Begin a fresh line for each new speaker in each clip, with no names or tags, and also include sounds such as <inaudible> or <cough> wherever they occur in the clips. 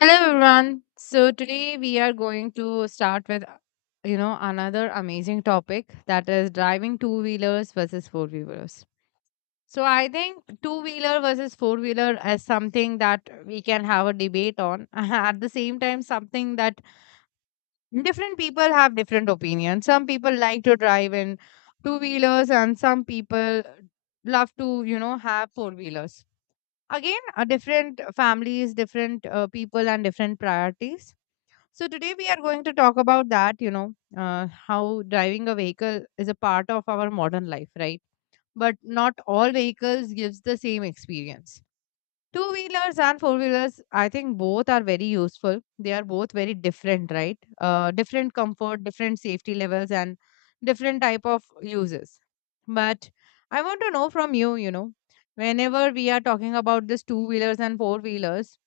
Hello everyone. So today we are going to start with another amazing topic that is driving two wheelers versus four wheelers. So I think two wheeler versus four wheeler is something that we can have a debate on. <laughs> At the same time, something that different people have different opinions. Some people like to drive in two wheelers, and some people love to have four wheelers. Again, different families, different people, and different priorities. So today we are going to talk about that, how driving a vehicle is a part of our modern life, right? But not all vehicles gives the same experience. Two wheelers and four wheelers, I think both are very useful. They are both very different, right? Different comfort, different safety levels, and different type of uses. But I want to know from you, whenever we are talking about this two wheelers and four wheelers,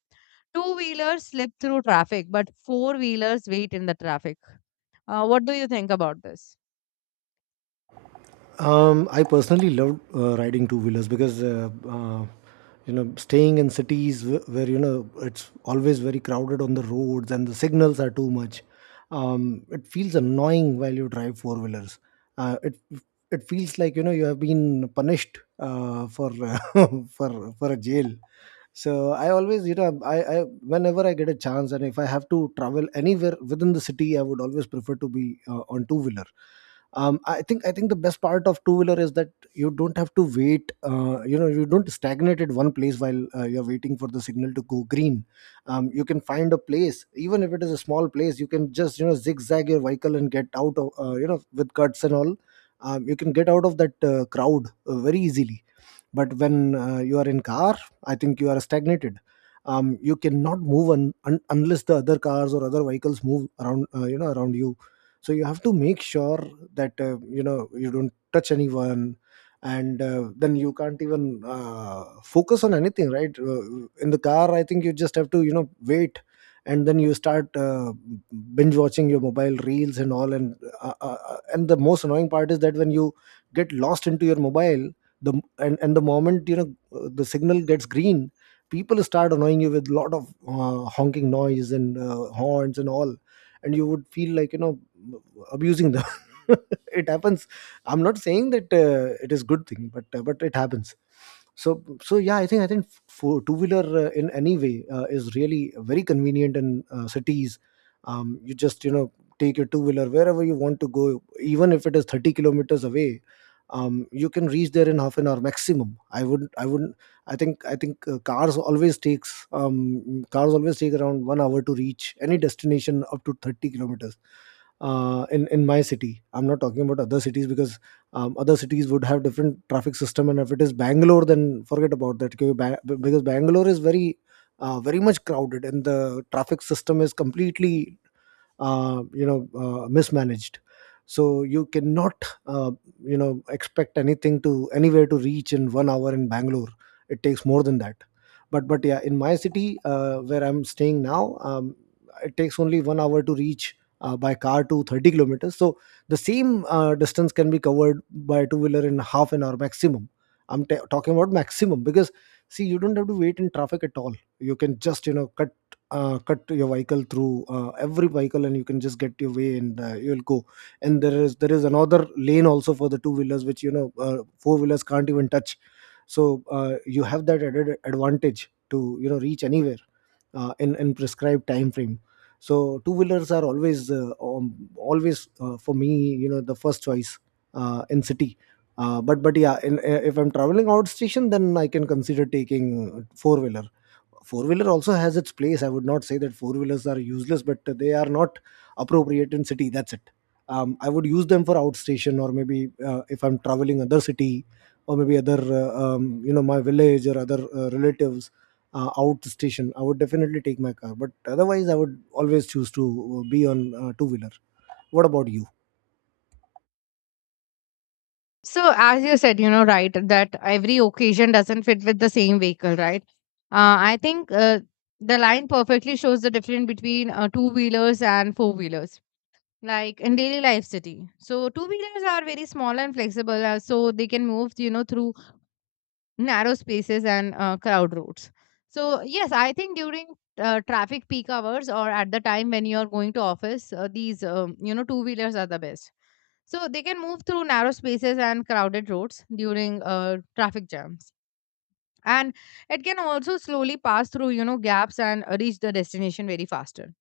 two wheelers slip through traffic, but four wheelers wait in the traffic. What do you think about this?
I personally love riding two wheelers because you know, staying in cities where you know it's always very crowded on the roads and the signals are too much. It feels annoying while you drive four wheelers. Uh, it it feels like you know you have been punished for <laughs> for a jail. So I always, you know, I whenever I get a chance, and if I have to travel anywhere within the city, I would always prefer to be on two wheeler. I think the best part of two wheeler is that you don't have to wait, you know, you don't stagnate at one place while you're waiting for the signal to go green. You can find a place. Even if it is a small place, you can just, you know, zigzag your vehicle and get out of, you know, with cuts and all. You can get out of that crowd very easily. But when you are in car, I think you are stagnated. You cannot move unless the other cars or other vehicles move around, you know, around you. So you have to make sure that, you know, you don't touch anyone. And then you can't even focus on anything, right? In the car, I think you just have to, you know, wait. And then you start, binge watching your mobile reels and all. And the most annoying part is that when you get lost into your mobile, the and the moment, you know, the signal gets green, people start annoying you with a lot of honking noise and horns and all, and you would feel like, you know, abusing them. <laughs> It happens. I'm not saying that it is good thing, but it happens. So yeah, I think for two wheeler, in any way, is really very convenient in cities. You just, you know, take your two wheeler wherever you want to go, even if it is 30 kilometers away. You can reach there in half an hour maximum. I wouldn't I wouldn't I think cars always take around 1 hour to reach any destination up to 30 kilometers. In my city, I'm not talking about other cities, because other cities would have different traffic system. And if it is Bangalore, then forget about that. Okay, because Bangalore is very, very much crowded, and the traffic system is completely, you know, mismanaged. So you cannot, uh, you know, expect anything to anywhere to reach in 1 hour in Bangalore. It takes more than that. But yeah, in my city, where I'm staying now, it takes only 1 hour to reach, by car, to 30 kilometers. So the same distance can be covered by two wheeler in half an hour maximum. I'm talking about maximum because, see, you don't have to wait in traffic at all. You can just, you know, cut, cut your vehicle through every vehicle, and you can just get your way, and you'll go. And there is another lane also for the two wheelers, which you know, four wheelers can't even touch. So you have that added advantage to, you know, reach anywhere in prescribed time frame. So two wheelers are always, always, for me, you know, the first choice in city. But yeah, if I'm traveling out station, then I can consider taking four wheeler. Four wheeler also has its place. I would not say that four wheelers are useless, but they are not appropriate in city, that's it. I would use them for outstation, or maybe if I'm traveling other city, or maybe other, you know, my village, or other relatives out. I would definitely take my car, but otherwise I would always choose to, be on two wheeler. What about you?
So, as you said, right, that every occasion doesn't fit with the same vehicle, right? I think the line perfectly shows the difference between two wheelers and four wheelers, like in daily life city. So, two wheelers are very small and flexible, so they can move, through narrow spaces and crowd routes. So yes, I think during traffic peak hours or at the time when you're going to office, these two wheelers are the best. So they can move through narrow spaces and crowded roads during traffic jams and it can also slowly pass through gaps and reach the destination very faster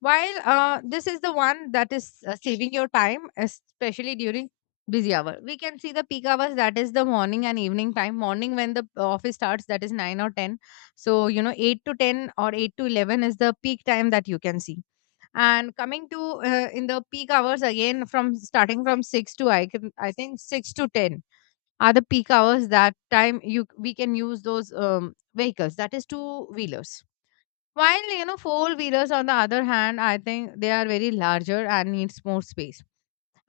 while this is the one that is saving your time, especially during busy hour. We can see the peak hours, that is the morning and evening time, morning when the office starts, that is 9 or 10. So you know, 8 to 10 or 8 to 11 is the peak time that you can see. And coming to in the peak hours again, from starting from 6 to I think 6 to 10 are the peak hours. That time you we can use those vehicles, that is two wheelers. While you know four wheelers on the other hand, I think they are very larger and needs more space.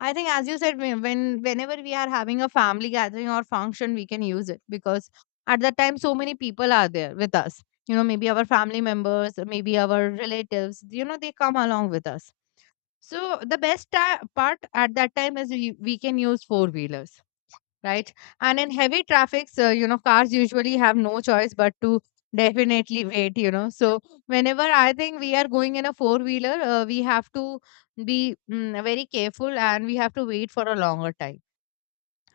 I think as you said, when whenever we are having a family gathering or function, we can use it because at that time so many people are there with us. You know, maybe our family members, maybe our relatives, you know they come along with us. So the best part at that time is we can use four wheelers, right? And in heavy traffic, so you know, cars usually have no choice but to definitely <laughs> wait, you know. So whenever I think we are going in a four wheeler, we have to be very careful and we have to wait for a longer time,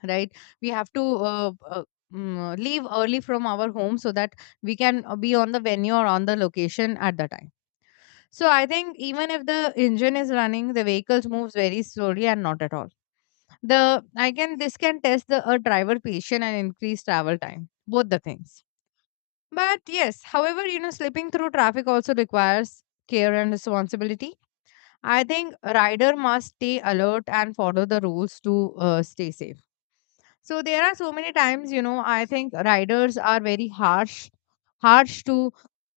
right? We have to leave early from our home so that we can be on the venue or on the location at the time. So I think even if the engine is running, the vehicles moves very slowly and not at all. The I can this can test the a driver patient and increase travel time. Both the things. But yes, however, you know, slipping through traffic also requires care and responsibility. I think rider must stay alert and follow the rules to stay safe. So there are so many times, you know, I think riders are very harsh, harsh to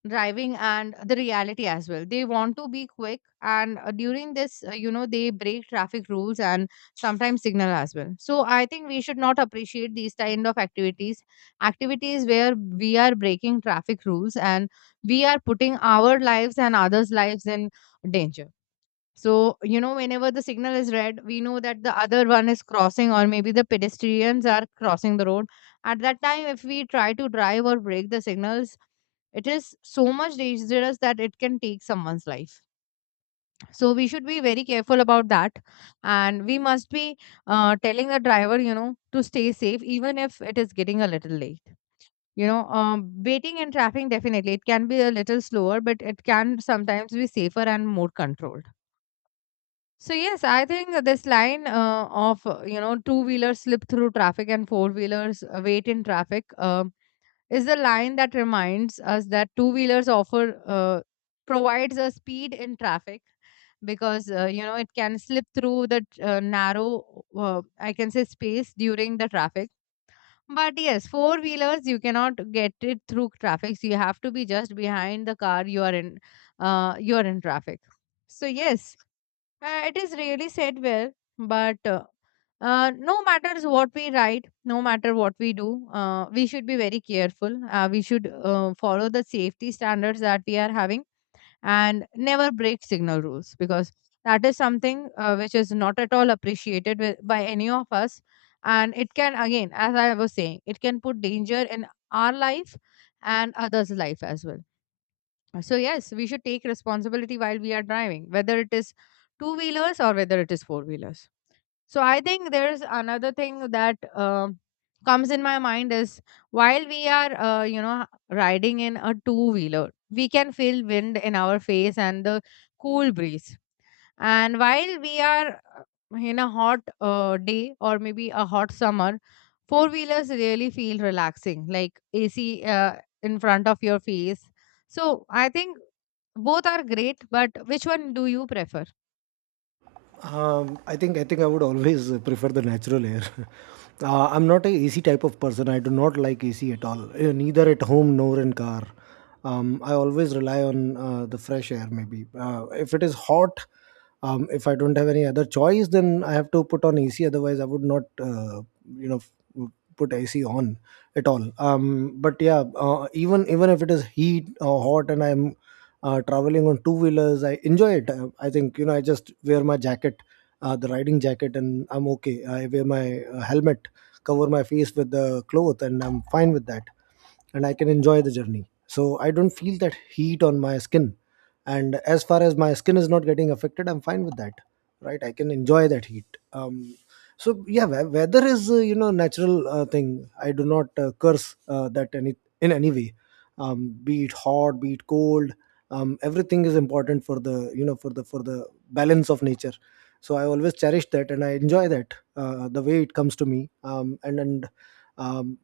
driving and the reality as well. They want to be quick, and during this, you know, they break traffic rules and sometimes signal as well. So I think we should not appreciate these kind of activities, activities where we are breaking traffic rules and we are putting our lives and others' lives in danger. So, you know, whenever the signal is red, we know that the other one is crossing, or maybe the pedestrians are crossing the road. At that time, if we try to drive or break the signals, it is so much dangerous that it can take someone's life. So, we should be very careful about that. And we must be telling the driver, you know, to stay safe, even if it is getting a little late. You know, waiting in traffic definitely it can be a little slower, but it can sometimes be safer and more controlled. So yes, I think this line of you know two wheelers slip through traffic and four wheelers wait in traffic is the line that reminds us that two wheelers offer provides a speed in traffic because you know it can slip through the narrow I can say space during the traffic. But yes, four wheelers you cannot get it through traffic. So you have to be just behind the car you are in. You are in traffic. So yes, it is really said well, but no matters what we write, no matter what we do, we should be very careful. We should follow the safety standards that we are having, and never break signal rules because that is something which is not at all appreciated with, by any of us. And it can, again, as I was saying, it can put danger in our life and others' life as well. So, yes, we should take responsibility while we are driving, whether it is two wheelers or whether it is four wheelers. So, I think there's another thing that comes in my mind is, while we are, you know, riding in a two wheeler, we can feel wind in our face and the cool breeze. And while we are in a hot day or maybe a hot summer, four wheelers really feel relaxing, like AC in front of your face. So I think both are great, but which one do you prefer?
I think I would always <laughs> prefer the natural air. <laughs> I'm not a AC type of person. I do not like AC at all, neither at home nor in car. I always rely on the fresh air. Maybe if it is hot, if I don't have any other choice, then I have to put on AC. Otherwise, I would not, you know, put AC on at all. But yeah, even if it is heat or hot, and I'm traveling on two wheelers, I enjoy it. I think, you know, I just wear my jacket, the riding jacket, and I'm okay. I wear my helmet, cover my face with the cloth, and I'm fine with that. And I can enjoy the journey. So I don't feel that heat on my skin. And as far as my skin is not getting affected, I'm fine with that, right? I can enjoy that heat. Um, so yeah, weather is you know, natural thing. I do not curse that any in any way. Be it hot, be it cold, everything is important for the, you know, for the balance of nature. So I always cherish that, and I enjoy that, the way it comes to me. And um,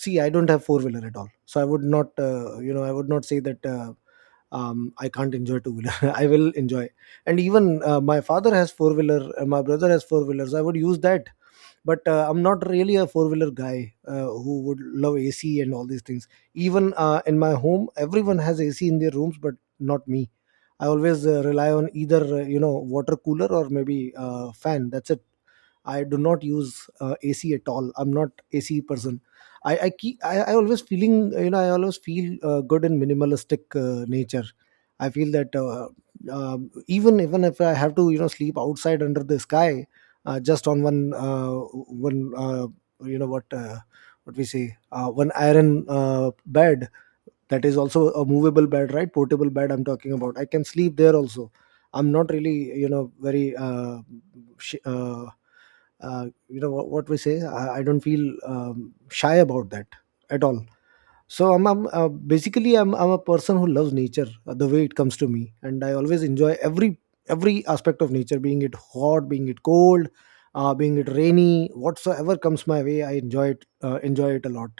See, I don't have four wheeler at all, so I would not, you know, I would not say that, I can't enjoy two wheeler. <laughs> I will enjoy. And even my father has four wheeler. My brother has four wheelers. I would use that, but I'm not really a four wheeler guy who would love AC and all these things. Even in my home, everyone has AC in their rooms, but not me. I always rely on either, you know, water cooler, or maybe fan, that's it. I do not use AC at all. I'm not AC person. I always feeling, you know, I always feel good in minimalistic nature. I feel that um even if I have to, you know, sleep outside under the sky, just on one one you know what, what we say one iron bed. That is also a movable bed, right? Portable bed I'm talking about. I can sleep there also. I'm not really, you know, very, sh- uh, you know what we say I don't feel shy about that at all. So I'm basically, I'm a person who loves nature, the way it comes to me, and I always enjoy every aspect of nature, being it hot, being it cold, being it rainy, whatsoever comes my way, I enjoy it, enjoy it a lot.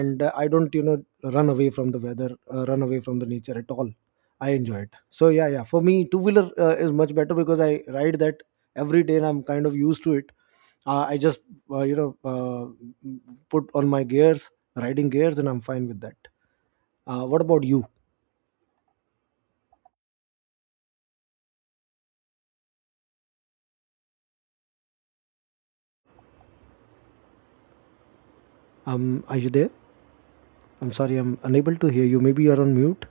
And I don't, you know, run away from the weather, run away from the nature at all. I enjoy it. So yeah, yeah, for me two wheeler is much better, because I ride that every day, and I'm kind of used to it. I just, uh, you know uh, put on my gears, riding gears, and I'm fine with that. What about you? Are you there? I'm sorry, I'm unable to hear you. Maybe you're on mute.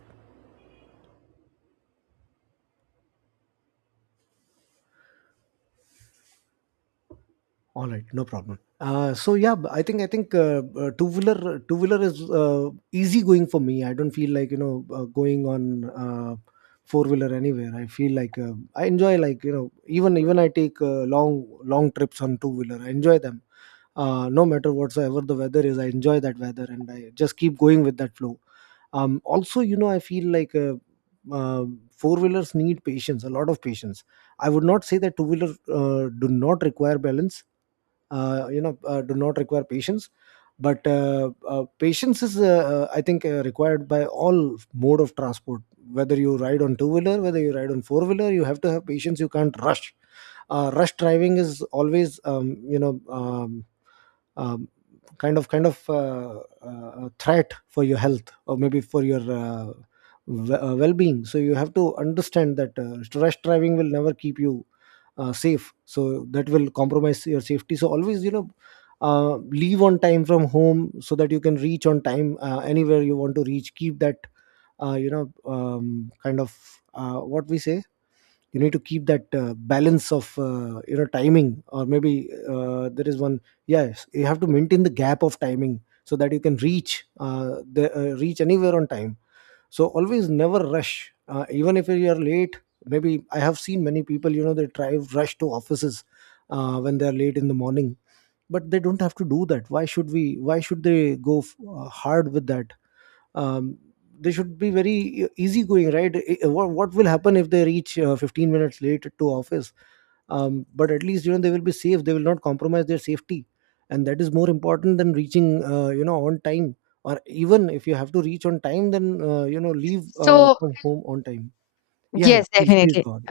All right, no problem. So yeah, I think two wheeler is easy going for me. I don't feel like, you know, going on uh, four wheeler anywhere. I feel like I enjoy, like, you know, even I take long long trips on two wheeler. I enjoy them. No matter whatsoever the weather is, I enjoy that weather and I just keep going with that flow. Also, you know, I feel like uh, four wheelers need patience, a lot of patience. I would not say that two wheelers do not require balance, do not require patience, but patience is, I think, required by all mode of transport. Whether you ride on two wheeler, whether you ride on four wheeler, you have to have patience. You can't rush. Rush driving is always, um, kind of threat for your health, or maybe for your well-being. So you have to understand that rush driving will never keep you safe, so that will compromise your safety. So always, you know, uh, leave on time from home so that you can reach on time anywhere you want to reach. Keep that kind of, what we say, you need to keep that balance of, you know, timing, or maybe there is one. Yes, you have to maintain the gap of timing so that you can reach the reach anywhere on time. So always never rush, even if you are late. Maybe I have seen many people, you know, they drive rush to offices when they are late in the morning, but they don't have to do that. Why should we why should they go hard with that? um, they should be very easy going, right? What will happen if they reach 15 minutes late to office? But at least, you know, they will be safe, they will not compromise their safety, and that is more important than reaching, you know, on time. Or even if you have to reach on time, then, you know, leave
So,
from home on time. Yeah, yeah,
yes,
please, please
definitely.
go on.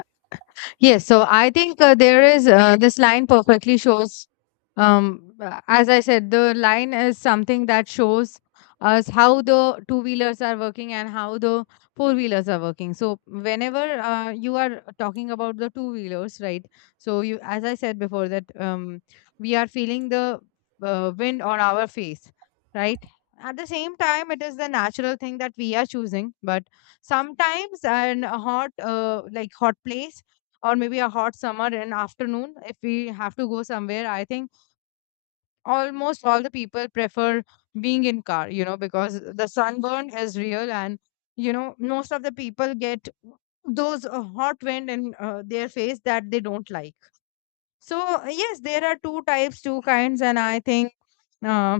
Yes, so I think there is this line perfectly shows, as I said, the line is something that shows us how the two wheelers are working and how the four wheelers are working. So whenever you are talking about the two wheelers, right? So you, as I said before, that we are feeling the wind on our face, right? At the same time, it is the natural thing that we are choosing, but sometimes an a hot, like hot place or maybe a hot summer and afternoon, if we have to go somewhere, I think almost all the people prefer being in car, you know, because the sunburn is real and you know most of the people get those hot wind in their face that they don't like. So yes, there are two types, two kinds, and I think uh,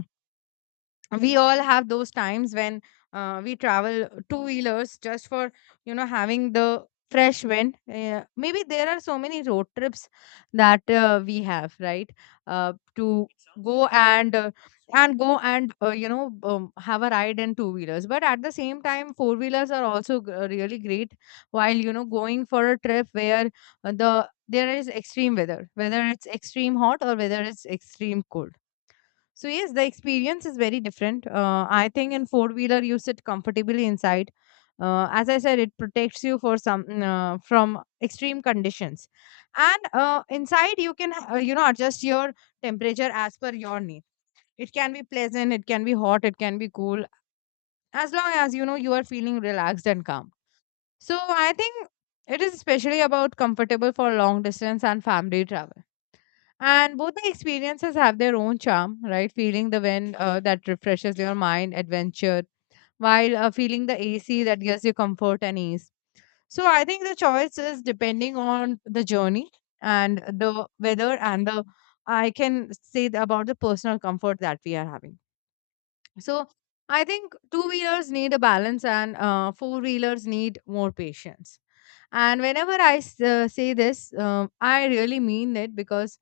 we all have those times when we travel two wheelers just for you know having the fresh wind. Maybe there are so many road trips that we have, right, to go and uh, go and have a ride in two wheelers. But at the same time four wheelers are also really great while you know going for a trip where there is extreme weather, whether it's extreme hot or whether it's extreme cold. So yes, the experience is very different. I think in four wheeler you sit comfortably inside. As I said, it protects you for some from extreme conditions, and inside you can you know adjust your temperature as per your need. It can be pleasant, it can be hot, it can be cool, as long as you know you are feeling relaxed and calm. So I think it is especially about comfortable for long distance and family travel. And both the experiences have their own charm, right? Feeling the wind that refreshes your mind, adventure, while feeling the AC that gives you comfort and ease. So I think the choice is depending on the journey and the weather and the I can say about the personal comfort that we are having. So I think two wheelers need a balance and four wheelers need more patience. And whenever I say this, I really mean it because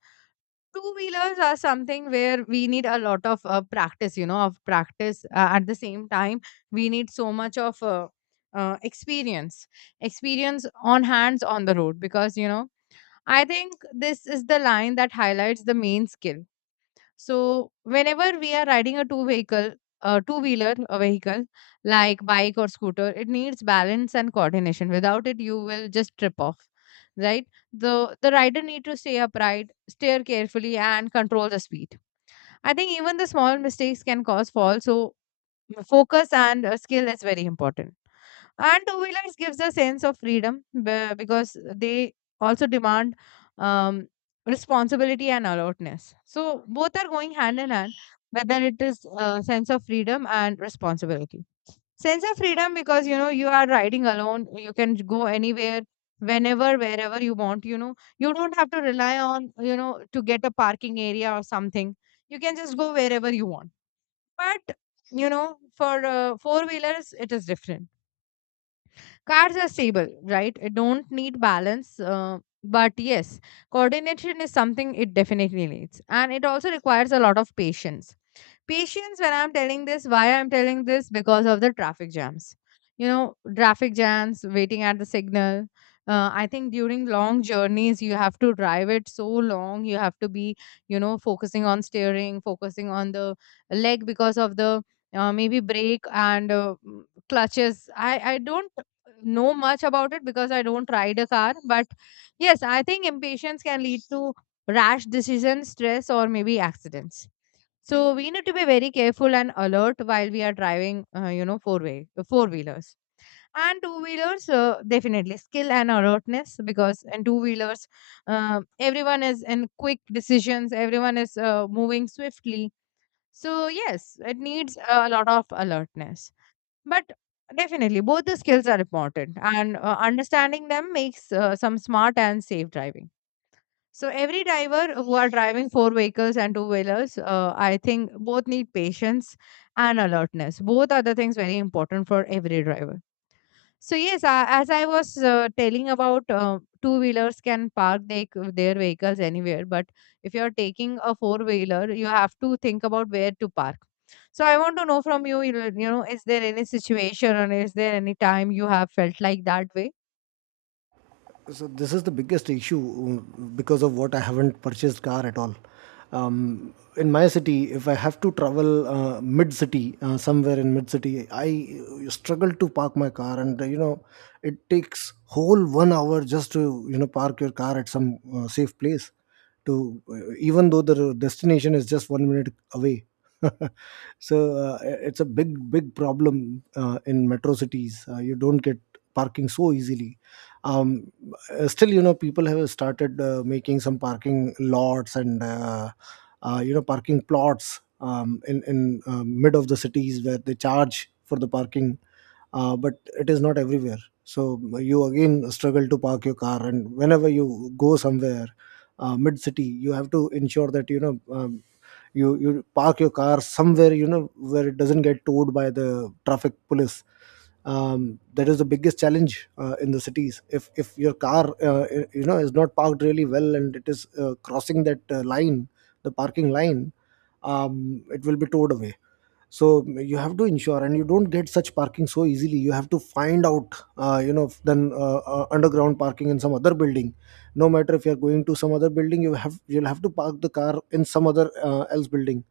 two wheelers are something where we need a lot of practice, at the same time we need so much of uh, experience experience on hands on the road, because I think this is the line that highlights the main skill. So whenever we are riding a two wheeler, a vehicle like bike or scooter, it needs balance and coordination. Without it, you will just trip off. Right? The rider need to stay upright, steer carefully, and control the speed. I think even the small mistakes can cause fall. So focus and skill is very important, and two wheelers gives a sense of freedom because they also demand um, responsibility and alertness, so both are going hand in hand, whether it is a sense of freedom and responsibility. Sense of freedom, because you are riding alone, you can go anywhere whenever, wherever you want. You don't have to rely on, to get a parking area or something. You can just go wherever you want. But for four wheelers it is different. Cars are stable, right? It don't need balance. But yes, coordination is something it definitely needs. And it also requires a lot of patience. Patience when I'm telling this, why I'm telling this, because of the traffic jams. Traffic jams, waiting at the signal. I think during long journeys, you have to drive it so long. You have to be, focusing on steering, focusing on the leg because of the maybe brake and clutches. I don't know much about it because I don't ride a car, but yes, I think impatience can lead to rash decisions, stress, or maybe accidents. So we need to be very careful and alert while we are driving, four wheelers and two wheelers. Definitely skill and alertness, because in two wheelers, everyone is in quick decisions. Everyone is moving swiftly. So yes, it needs a lot of alertness, but definitely both the skills are important, and understanding them makes some smart and safe driving. So every driver who are driving four vehicles and two wheelers, I think both need patience and alertness. Both are the things very important for every driver. So yes, as I was telling about two wheelers can park their vehicles anywhere, but if you are taking a four wheeler, you have to think about where to park. So I want to know from you, is there any situation or is there any time you have felt like that way?
So this is the biggest issue, because of what I haven't purchased car at all. In my city, if I have to travel mid city, somewhere in mid city, I struggle to park my car, and, you know, it takes whole 1 hour just to, you know, park your car at some safe place, To even though the destination is just 1 minute away. <laughs> So it's a big problem in metro cities. You don't get parking so easily. um, Still, you know, people have started making some parking lots and, you know, parking plots, in mid of the cities, where they charge for the parking, but it is not everywhere. So you again struggle to park your car, and whenever you go somewhere mid city, you have to ensure that, you know, you park your car somewhere, you know, where it doesn't get towed by the traffic police. That is the biggest challenge in the cities. If your car, you know, is not parked really well and it is crossing that line, the parking line, it will be towed away. So you have to ensure, and you don't get such parking so easily. You have to find out, you know f- then underground parking in some other building. No matter if you're going to some other building, you'll have to park the car in some other else building.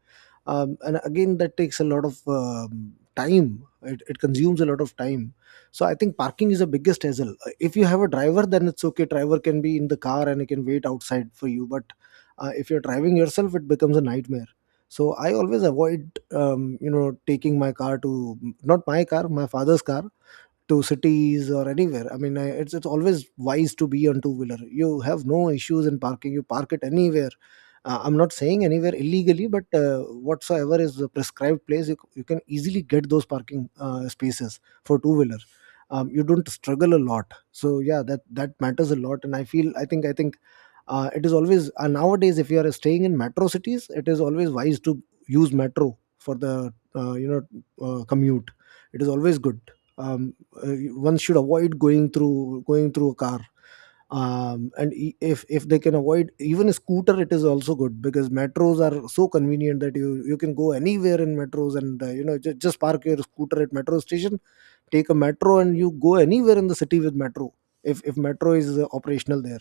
And again, that takes a lot of time. It consumes a lot of time. So I think parking is the biggest hassle. If you have a driver, then it's okay, driver can be in the car and he can wait outside for you. But if you're driving yourself, it becomes a nightmare. So I always avoid taking my car to, not my car, my father's car, to cities or anywhere. I mean, it's always wise to be on two wheeler. You have no issues in parking. You park it anywhere. I'm not saying anywhere illegally, but whatsoever is the prescribed place, you can easily get those parking spaces for two wheeler. You don't struggle a lot. So yeah, that that matters a lot. And I feel I think it is always, nowadays, if you are staying in metro cities, it is always wise to use metro for the, commute. It is always good. Um, uh, One should avoid going through a car, if they can avoid even a scooter, it is also good, because metros are so convenient that you can go anywhere in metros. And, you know, just park your scooter at metro station, take a metro, and you go anywhere in the city with metro, if metro is operational there.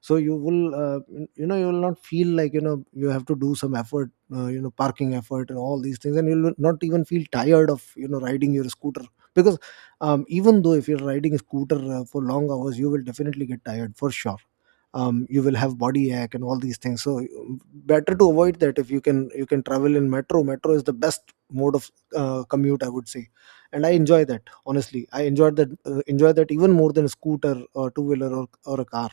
So you will, you know, you will not feel like, you know, you have to do some effort, you know, parking effort and all these things. And you will not even feel tired of, you know, riding your scooter, because even though if you're riding a scooter for long hours, you will definitely get tired for sure. You will have body ache and all these things. So better to avoid that. If you can, you can travel in metro. Metro is the best mode of commute, I would say. And I enjoy that. Honestly, I enjoyed that, enjoy that even more than a scooter or two wheeler, or a car.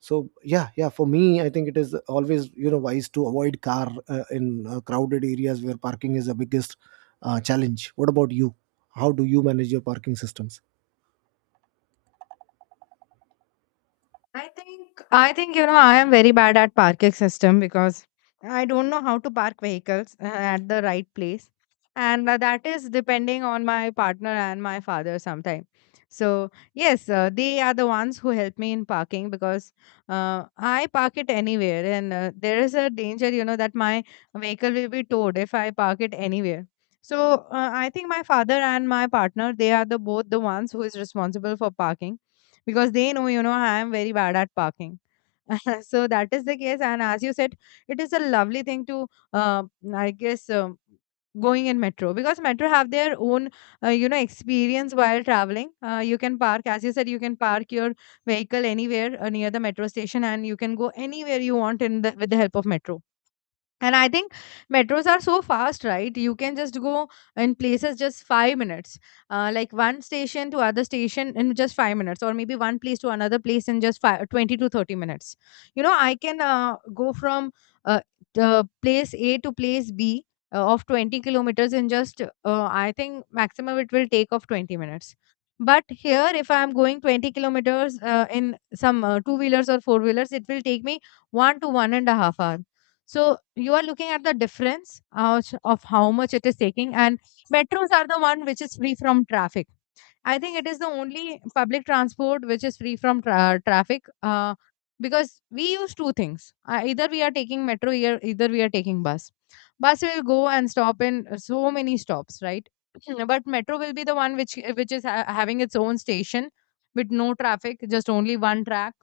So yeah, yeah, for me, I think it is always, you know, wise to avoid car in crowded areas where parking is the biggest challenge. What about you? How do you manage your parking systems?
I think I am very bad at parking system, because I don't know how to park vehicles at the right place, and that is depending on my partner and my father sometimes. So yes, they are the ones who help me in parking, because I park it anywhere, and there is a danger, that my vehicle will be towed if I park it anywhere. So I think my father and my partner, they are the both the ones who is responsible for parking, because they know, I am very bad at parking. <laughs> So that is the case. And as you said, it is a lovely thing to, uh, I guess, going in metro, because metro have their own experience while traveling. You can park, as you said, you can park your vehicle anywhere near the metro station, and you can go anywhere you want in the with the help of metro. And I think metros are so fast, right? You can just go in places just 5 minutes, like one station to other station in just 5 minutes, or maybe one place to another place in just 20 to 30 minutes. I can go from uh, the place A to place B of 20 kilometers in just, I think maximum it will take of 20 minutes. But here, if I'm going 20 kilometers in some two wheelers or four wheelers, it will take me 1 to 1.5 hours. So you are looking at the difference of how much it is taking, and metros are the one which is free from traffic. I think it is the only public transport which is free from traffic, because we use two things: either we are taking metro, either we are taking bus. Bus will go and stop in so many stops, right? <clears throat> But metro will be the one which is having its own station with no traffic, just only one track.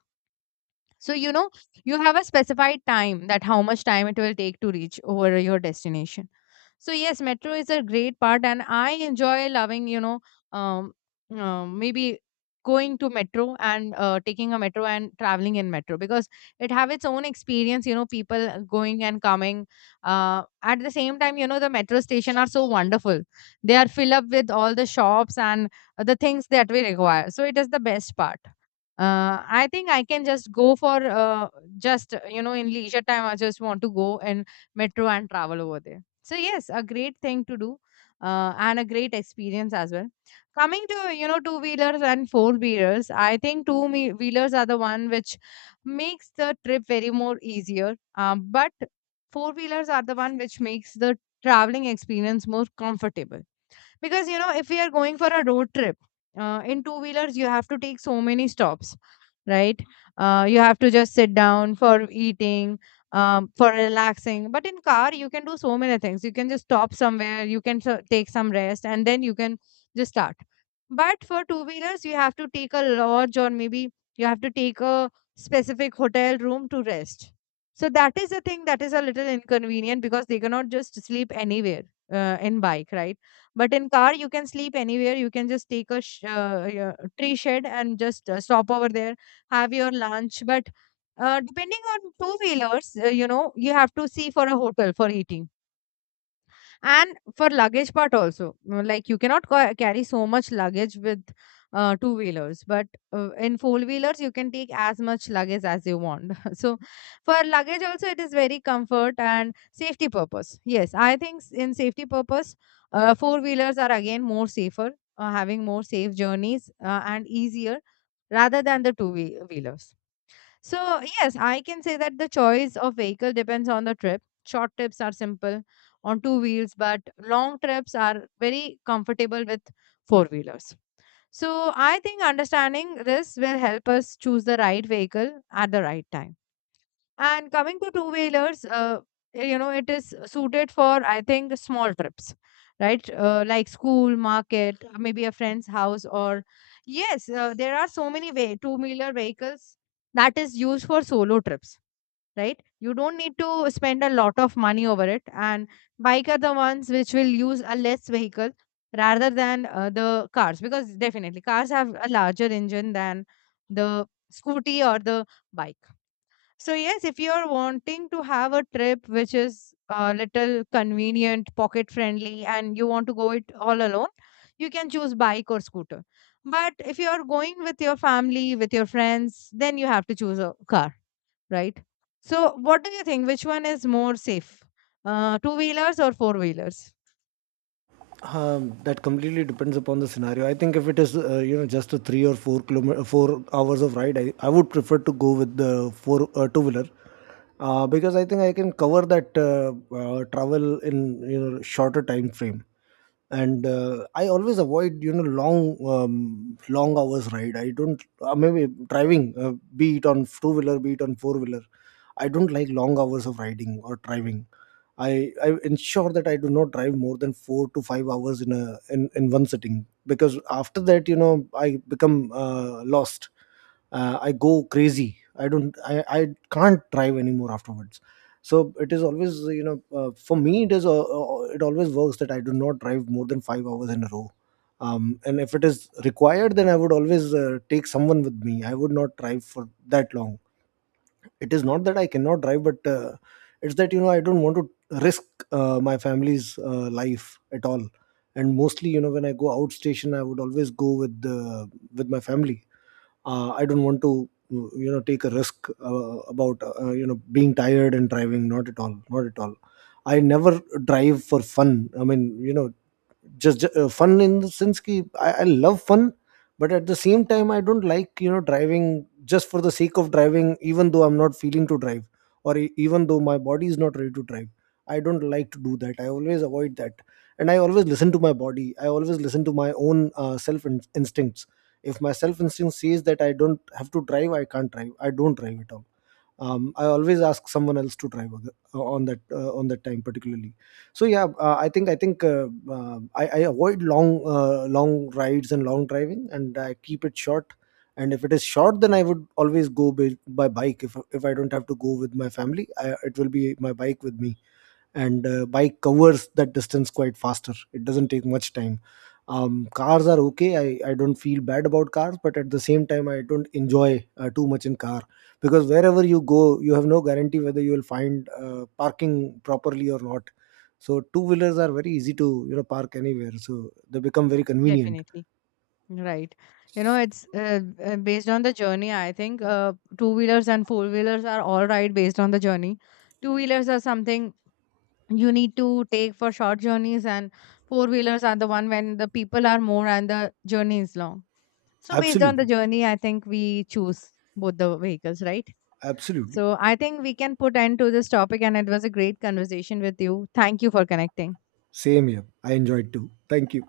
So, you have a specified time that how much time it will take to reach over your destination. So, yes, metro is a great part, and I enjoy loving, um, maybe going to metro and taking a metro and traveling in metro, because it have its own experience, people going and coming, at the same time, the metro station are so wonderful. They are filled up with all the shops and the things that we require, so it is the best part. I think I can just go for, uh, just in leisure time. I just want to go in metro and travel over there. So yes, a great thing to do, and a great experience as well. Coming to two wheelers and four wheelers, I think wheelers are the one which makes the trip very more easier. But four wheelers are the one which makes the traveling experience more comfortable, because if we are going for a road trip, in two wheelers you have to take so many stops, right? You have to just sit down for eating, for relaxing. But in car you can do so many things, you can just stop somewhere, you can take some rest and then you can just start. But for two wheelers you have to take a lodge, or maybe you have to take a specific hotel room to rest. So that is a thing that is a little inconvenient, because they cannot just sleep anywhere, in bike, right? But in car, you can sleep anywhere. You can just take a tree shed and just stop over there, have your lunch. But depending on two wheelers, you have to see for a hotel for eating, and for luggage part also, like you cannot carry so much luggage with two wheelers, but in four wheelers you can take as much luggage as you want. <laughs> So for luggage also it is very comfort and safety purpose. Yes, I think in safety purpose, four wheelers are again more safer, having more safe journeys, and easier rather than the two wheelers. So, yes, I can say that the choice of vehicle depends on the trip. Short trips are simple on two wheels, but long trips are very comfortable with four wheelers. So, I think understanding this will help us choose the right vehicle at the right time. And coming to two wheelers, it is suited for, I think, small trips, right? Like school, market, maybe a friend's house, or yes, there are so many way two wheeler vehicles that is used for solo trips, right? You don't need to spend a lot of money over it. And bike are the ones which will use a less vehicle rather than the cars, because definitely cars have a larger engine than the scooty or the bike. So yes, if you are wanting to have a trip which is a little convenient, pocket friendly, and you want to go it all alone, you can choose bike or scooter. But if you are going with your family, with your friends, then you have to choose a car, right? So what do you think? Which one is more safe? Two wheelers or four wheelers?
That completely depends upon the scenario. I think if it is, you know, just a 3 or 4 kilometer 4 hours of ride, I would prefer to go with the four two wheeler, because I think I can cover that travel in, you know, shorter time frame. And I always avoid, you know, long hours ride. I don't Maybe driving, be it on two wheeler, be it on four wheeler, I don't like long hours of riding or driving. I ensure that I do not drive more than 4 to 5 hours in a in one sitting, because after that, you know, I become lost. I go crazy. I don't i i can't drive anymore afterwards. So it is always, you know, for me, it is, it always works that I do not drive more than 5 hours in a row. And if it is required, then I would always take someone with me. I would not drive for that long. It is not that I cannot drive, but it's that, you know, I don't want to risk my family's life at all. And mostly, you know, when I go out station, I would always go with the with my family. I don't want to you know, take a risk about you know, being tired and driving. Not at all, not at all. I never drive for fun. I mean, you know, fun in the sense ki, I love fun, but at the same time, I don't like, you know, driving just for the sake of driving, even though I'm not feeling to drive, even though my body is not ready to drive. I don't like to do that. I always avoid that. And I always listen to my body. I always listen to my own self instincts. If my self instinct says that I don't have to drive, I can't drive, I don't drive at all. I always ask someone else to drive on that time particularly. So yeah, I avoid long, long rides and long driving, and I keep it short. And if it is short, then I would always go by bike. If I don't have to go with my family, it will be my bike with me. And bike covers that distance quite faster. It doesn't take much time. Um, cars are okay. I don't feel bad about cars, but at the same time, I don't enjoy too much in car, because wherever you go, you have no guarantee whether you will find parking properly or not. So two wheelers are very easy to, you know, park anywhere, so they become very
Mm,
convenient.
definitely. Right. It's based on the journey, I think. Two wheelers and four wheelers are all right based on the journey. Two wheelers are something you need to take for short journeys, and four wheelers are the one when the people are more and the journey is long. So based on the
Absolutely.
journey I think we choose both the vehicles, right?
Absolutely.
So I think we can put end to this topic, and it was a great conversation with you. Thank you for connecting.
Same here, I enjoyed too. Thank you.